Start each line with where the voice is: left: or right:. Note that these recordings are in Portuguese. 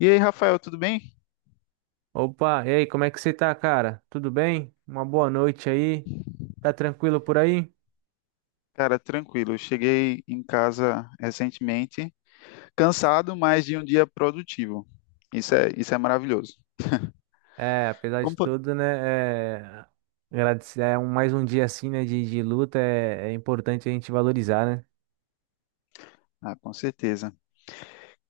left: E aí, Rafael, tudo bem?
right: Opa, e aí, como é que você tá, cara? Tudo bem? Uma boa noite aí. Tá tranquilo por aí?
left: Cara, tranquilo. Eu cheguei em casa recentemente, cansado, mas de um dia produtivo. Isso é maravilhoso.
right: É, apesar de
left: Como foi?
right: tudo, né? É, agradecer, mais um dia assim, né? De luta, é importante a gente valorizar, né?
left: Ah, com certeza.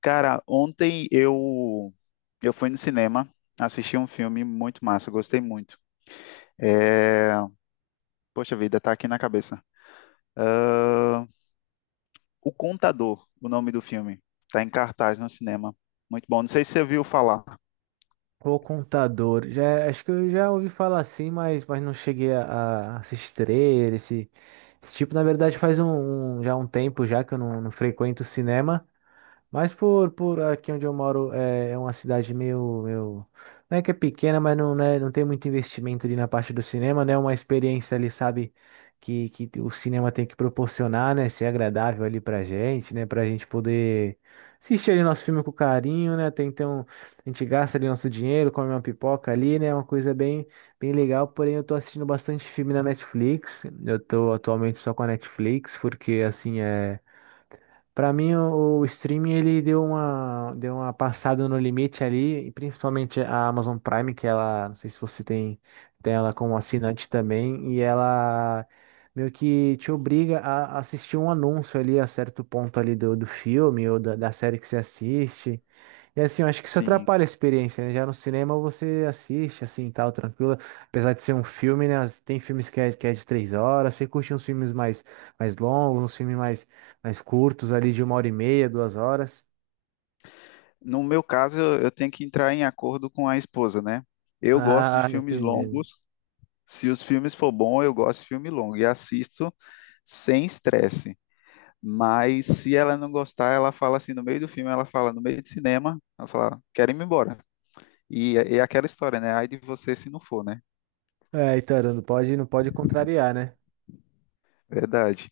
left: Cara, ontem eu fui no cinema, assisti um filme muito massa, gostei muito. É... Poxa vida, tá aqui na cabeça. Ah, O Contador, o nome do filme. Tá em cartaz no cinema. Muito bom. Não sei se você viu falar.
right: O Contador, já, acho que eu já ouvi falar assim, mas não cheguei a assistir ele, esse tipo, na verdade, já um tempo já que eu não frequento o cinema. Mas por aqui onde eu moro é uma cidade meio, meio. Não é que é pequena, mas não, né, não tem muito investimento ali na parte do cinema, né? É uma experiência ali, sabe, que o cinema tem que proporcionar, né? Ser agradável ali pra gente, né? Pra gente poder assistir ali nosso filme com carinho, né? Até então, a gente gasta ali nosso dinheiro, come uma pipoca ali, né? É uma coisa bem, bem legal. Porém, eu tô assistindo bastante filme na Netflix. Eu tô atualmente só com a Netflix, porque assim é. Para mim, o streaming ele deu uma passada no limite ali, e principalmente a Amazon Prime, que ela, não sei se você tem, tem ela como assinante também, e ela meio que te obriga a assistir um anúncio ali a certo ponto ali do filme ou da série que você assiste. E assim, eu acho que isso
left: Sim.
right: atrapalha a experiência, né? Já no cinema você assiste, assim, tal, tranquilo. Apesar de ser um filme, né? Tem filmes que é de 3 horas. Você curte uns filmes mais longos, uns filmes mais curtos, ali de uma hora e meia, 2 horas.
left: No meu caso, eu tenho que entrar em acordo com a esposa, né? Eu gosto de
right: Ah,
left: filmes
right: entendi.
left: longos. Se os filmes for bom, eu gosto de filme longo e assisto sem estresse. Mas se ela não gostar, ela fala assim no meio do filme, ela fala no meio de cinema, ela fala, quero ir embora. E é aquela história, né? Ai de você se não for, né?
right: É, então, não pode, não pode contrariar, né?
left: Verdade.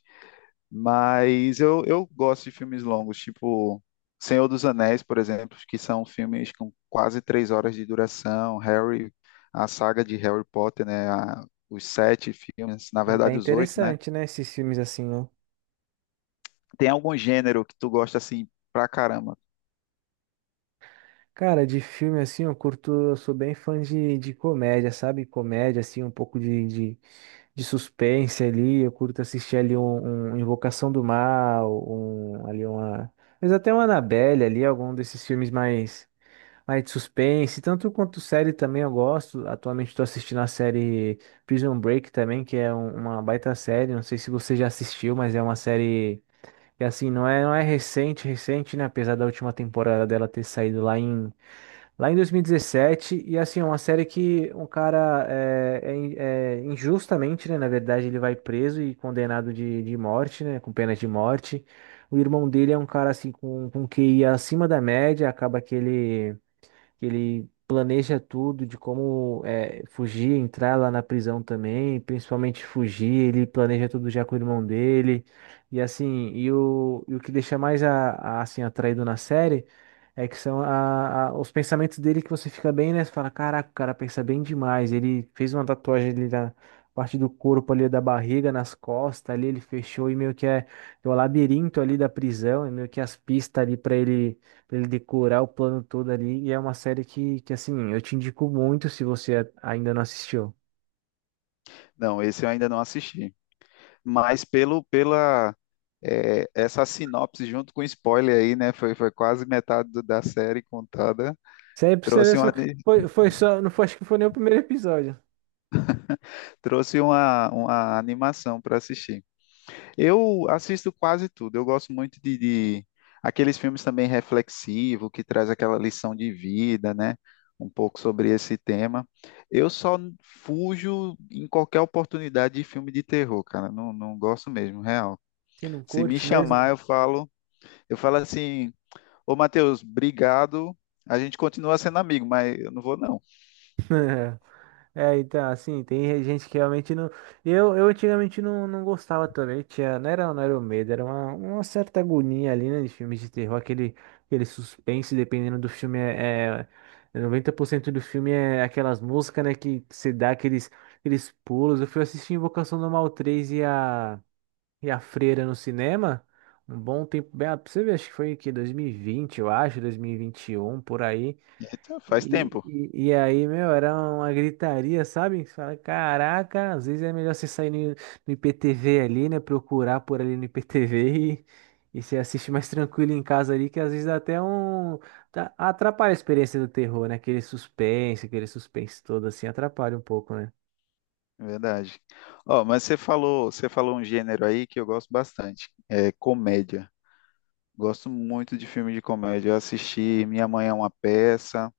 left: Mas eu gosto de filmes longos, tipo Senhor dos Anéis, por exemplo, que são filmes com quase três horas de duração. A saga de Harry Potter, né? Os sete filmes, na
right: É bem
left: verdade os oito, né?
right: interessante, né? Esses filmes assim, né?
left: Tem algum gênero que tu gosta assim pra caramba?
right: Cara, de filme assim, eu curto, eu sou bem fã de comédia, sabe? Comédia, assim, um pouco de suspense ali, eu curto assistir ali um Invocação do Mal, mas até uma Annabelle ali, algum desses filmes mais de suspense, tanto quanto série também eu gosto. Atualmente estou assistindo a série Prison Break também, que é uma baita série, não sei se você já assistiu, mas é uma série que assim, não é recente, recente, né, apesar da última temporada dela ter saído lá em 2017. E 17. E assim, é uma série que um cara é injustamente, né? Na verdade, ele vai preso e condenado de morte, né? Com pena de morte. O irmão dele é um cara assim com QI acima da média, acaba que ele planeja tudo de como é, fugir, entrar lá na prisão também, principalmente fugir, ele planeja tudo já com o irmão dele. E assim, e o que deixa mais atraído na série é que são os pensamentos dele que você fica bem, né? Você fala, caraca, o cara pensa bem demais. Ele fez uma tatuagem ali na parte do corpo ali da barriga, nas costas ali, ele fechou e meio que é o labirinto ali da prisão, e meio que as pistas ali para ele pra ele decorar o plano todo ali. E é uma série que assim, eu te indico muito se você ainda não assistiu.
left: Não, esse eu ainda não assisti. Mas pelo pela é, essa sinopse junto com spoiler aí, né? Foi quase metade da série contada.
right: Isso aí pra você ver,
left: Trouxe
right: só-
left: uma, ani-
right: foi, foi só, não foi, acho que foi nem o primeiro episódio.
left: Trouxe uma animação para assistir. Eu assisto quase tudo. Eu gosto muito de aqueles filmes também reflexivos, que traz aquela lição de vida, né? Um pouco sobre esse tema. Eu só fujo em qualquer oportunidade de filme de terror, cara. Não, não gosto mesmo, real.
right: Você não
left: Se me
right: curte
left: chamar,
right: mesmo?
left: eu falo assim, ô Matheus, obrigado. A gente continua sendo amigo, mas eu não vou não.
right: É, então, assim, tem gente que realmente não. Eu antigamente não gostava também, tinha, não era o medo, era uma certa agonia ali, né, de filmes de terror, aquele suspense, dependendo do filme, é 90% do filme é aquelas músicas, né, que você dá aqueles pulos. Eu fui assistir Invocação do Mal 3 e a Freira no cinema, um bom tempo, bem, pra você ver, acho que foi que 2020 eu acho, dois mil e vinte e um por aí.
left: Eita, faz
right: E,
left: tempo,
right: e, e aí, meu, era uma gritaria, sabe? Você fala, caraca, às vezes é melhor você sair no IPTV ali, né? Procurar por ali no IPTV e você assiste mais tranquilo em casa ali, que às vezes dá até um. Atrapalha a experiência do terror, né? Aquele suspense todo assim, atrapalha um pouco, né?
left: é verdade. Ó, mas você falou um gênero aí que eu gosto bastante, é comédia. Gosto muito de filme de comédia. Eu assisti Minha Mãe é uma Peça.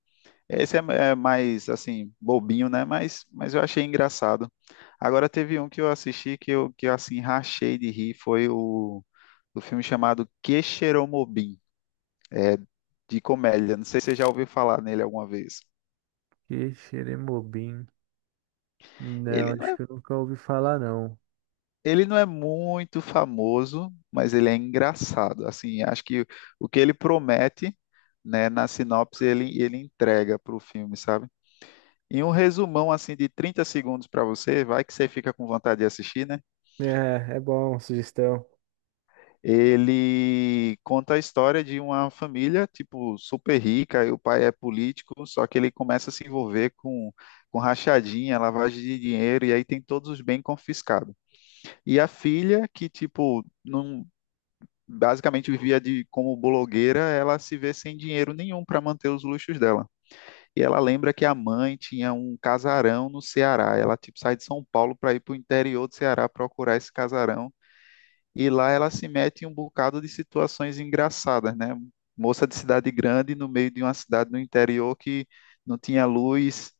left: Esse é mais, assim, bobinho, né? Mas eu achei engraçado. Agora teve um que eu assisti que eu assim, rachei de rir. Foi o filme chamado Que É de comédia. Não sei se você já ouviu falar nele alguma vez.
right: Que xeremobim. Não,
left: Ele não
right: acho
left: é,
right: que eu nunca ouvi falar, não.
left: ele não é muito famoso, mas ele é engraçado. Assim, acho que o que ele promete, né, na sinopse, ele entrega para o filme, sabe? Em um resumão assim de 30 segundos para você, vai que você fica com vontade de assistir, né?
right: É, é bom, sugestão.
left: Ele conta a história de uma família, tipo, super rica, e o pai é político, só que ele começa a se envolver com rachadinha, lavagem de dinheiro, e aí tem todos os bens confiscados. E a filha, que, tipo, não, basicamente vivia de, como blogueira, ela se vê sem dinheiro nenhum para manter os luxos dela. E ela lembra que a mãe tinha um casarão no Ceará. Ela tipo sai de São Paulo para ir para o interior do Ceará procurar esse casarão. E lá ela se mete em um bocado de situações engraçadas, né? Moça de cidade grande no meio de uma cidade no interior que não tinha luz,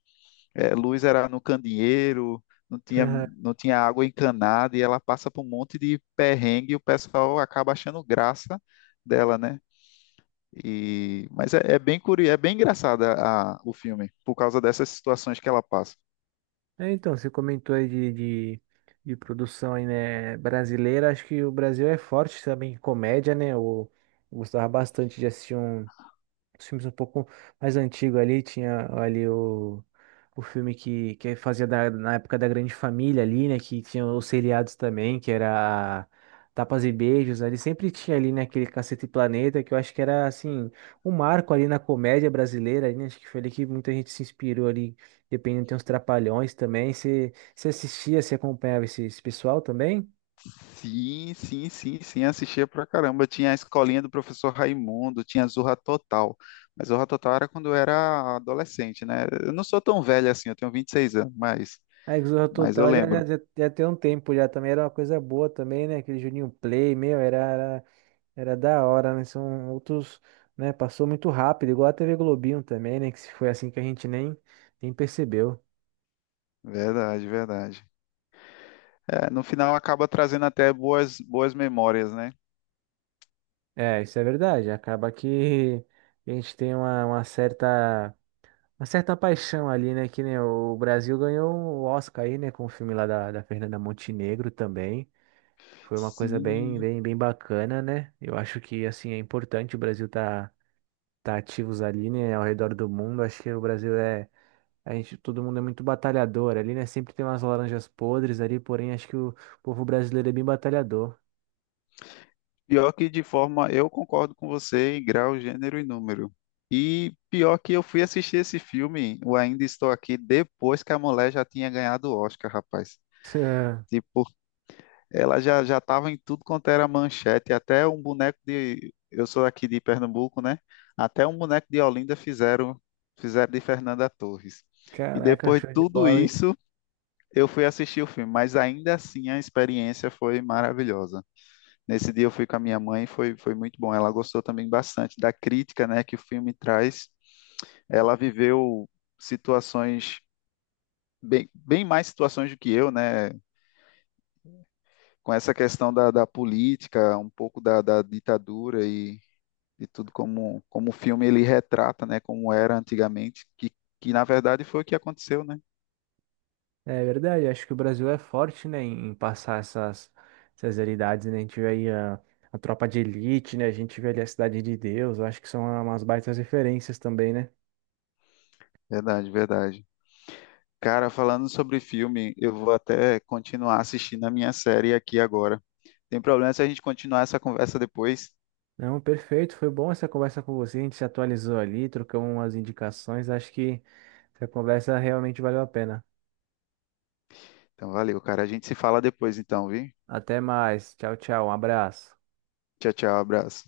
left: luz era no candeeiro, não tinha, não tinha água encanada, e ela passa por um monte de perrengue e o pessoal acaba achando graça dela, né? E, mas é, é bem curioso, é bem engraçada o filme, por causa dessas situações que ela passa.
right: É, então, você comentou aí de produção aí, né, brasileira. Acho que o Brasil é forte também em comédia, né? Eu gostava bastante de assistir os filmes um pouco mais antigos ali, tinha ali o filme que fazia na época da Grande Família ali, né? Que tinha os seriados também, que era Tapas e Beijos, ali sempre tinha ali, né, aquele Cacete Planeta, que eu acho que era assim, um marco ali na comédia brasileira, ali, né? Acho que foi ali que muita gente se inspirou ali, dependendo, tem uns Trapalhões também. Você assistia, você acompanhava esse pessoal também?
left: Sim, assistia pra caramba. Tinha a escolinha do professor Raimundo, tinha Zorra Total. Mas Zorra Total era quando eu era adolescente, né? Eu não sou tão velho assim, eu tenho 26 anos,
right: A Exorra
left: mas eu
right: Total já, já,
left: lembro.
right: já, já tem um tempo já também, era uma coisa boa também, né? Aquele Juninho Play, meu, era. Era da hora, né? São outros, né? Passou muito rápido, igual a TV Globinho também, né? Que se foi assim que a gente nem percebeu.
left: Verdade, verdade. É, no final acaba trazendo até boas, boas memórias, né?
right: É, isso é verdade. Acaba que a gente tem uma certa paixão ali, né? Que nem o Brasil ganhou o Oscar aí, né? Com o filme lá da Fernanda Montenegro também. Foi uma coisa bem,
left: Sim.
right: bem, bem bacana, né? Eu acho que, assim, é importante o Brasil tá ativos ali, né? Ao redor do mundo. Acho que o Brasil é. A gente, todo mundo é muito batalhador ali, né? Sempre tem umas laranjas podres ali, porém acho que o povo brasileiro é bem batalhador.
left: Pior que de forma, eu concordo com você em grau, gênero e número. E pior que eu fui assistir esse filme, o Ainda Estou Aqui, depois que a mulher já tinha ganhado o Oscar, rapaz. Tipo, ela já estava em tudo quanto era manchete, até um boneco de, eu sou aqui de Pernambuco, né? Até um boneco de Olinda fizeram, fizeram de Fernanda Torres. E
right: Caraca,
left: depois de
right: show de
left: tudo
right: bola, hein?
left: isso, eu fui assistir o filme, mas ainda assim a experiência foi maravilhosa. Nesse dia eu fui com a minha mãe, foi muito bom. Ela gostou também bastante da crítica, né, que o filme traz. Ela viveu situações bem, bem mais situações do que eu, né? Com essa questão da política, um pouco da ditadura e tudo como, como o filme ele retrata, né? Como era antigamente, que na verdade foi o que aconteceu, né?
right: É verdade, acho que o Brasil é forte, né, em passar essas realidades, né? A gente vê aí a tropa de elite, né? A gente vê ali a Cidade de Deus, eu acho que são umas baitas referências também, né?
left: Verdade, verdade. Cara, falando sobre filme, eu vou até continuar assistindo a minha série aqui agora. Tem problema se a gente continuar essa conversa depois?
right: Não, perfeito, foi bom essa conversa com você, a gente se atualizou ali, trocamos umas indicações, acho que essa conversa realmente valeu a pena.
left: Então, valeu, cara. A gente se fala depois, então, viu?
right: Até mais, tchau, tchau, um abraço.
left: Tchau, tchau, abraço.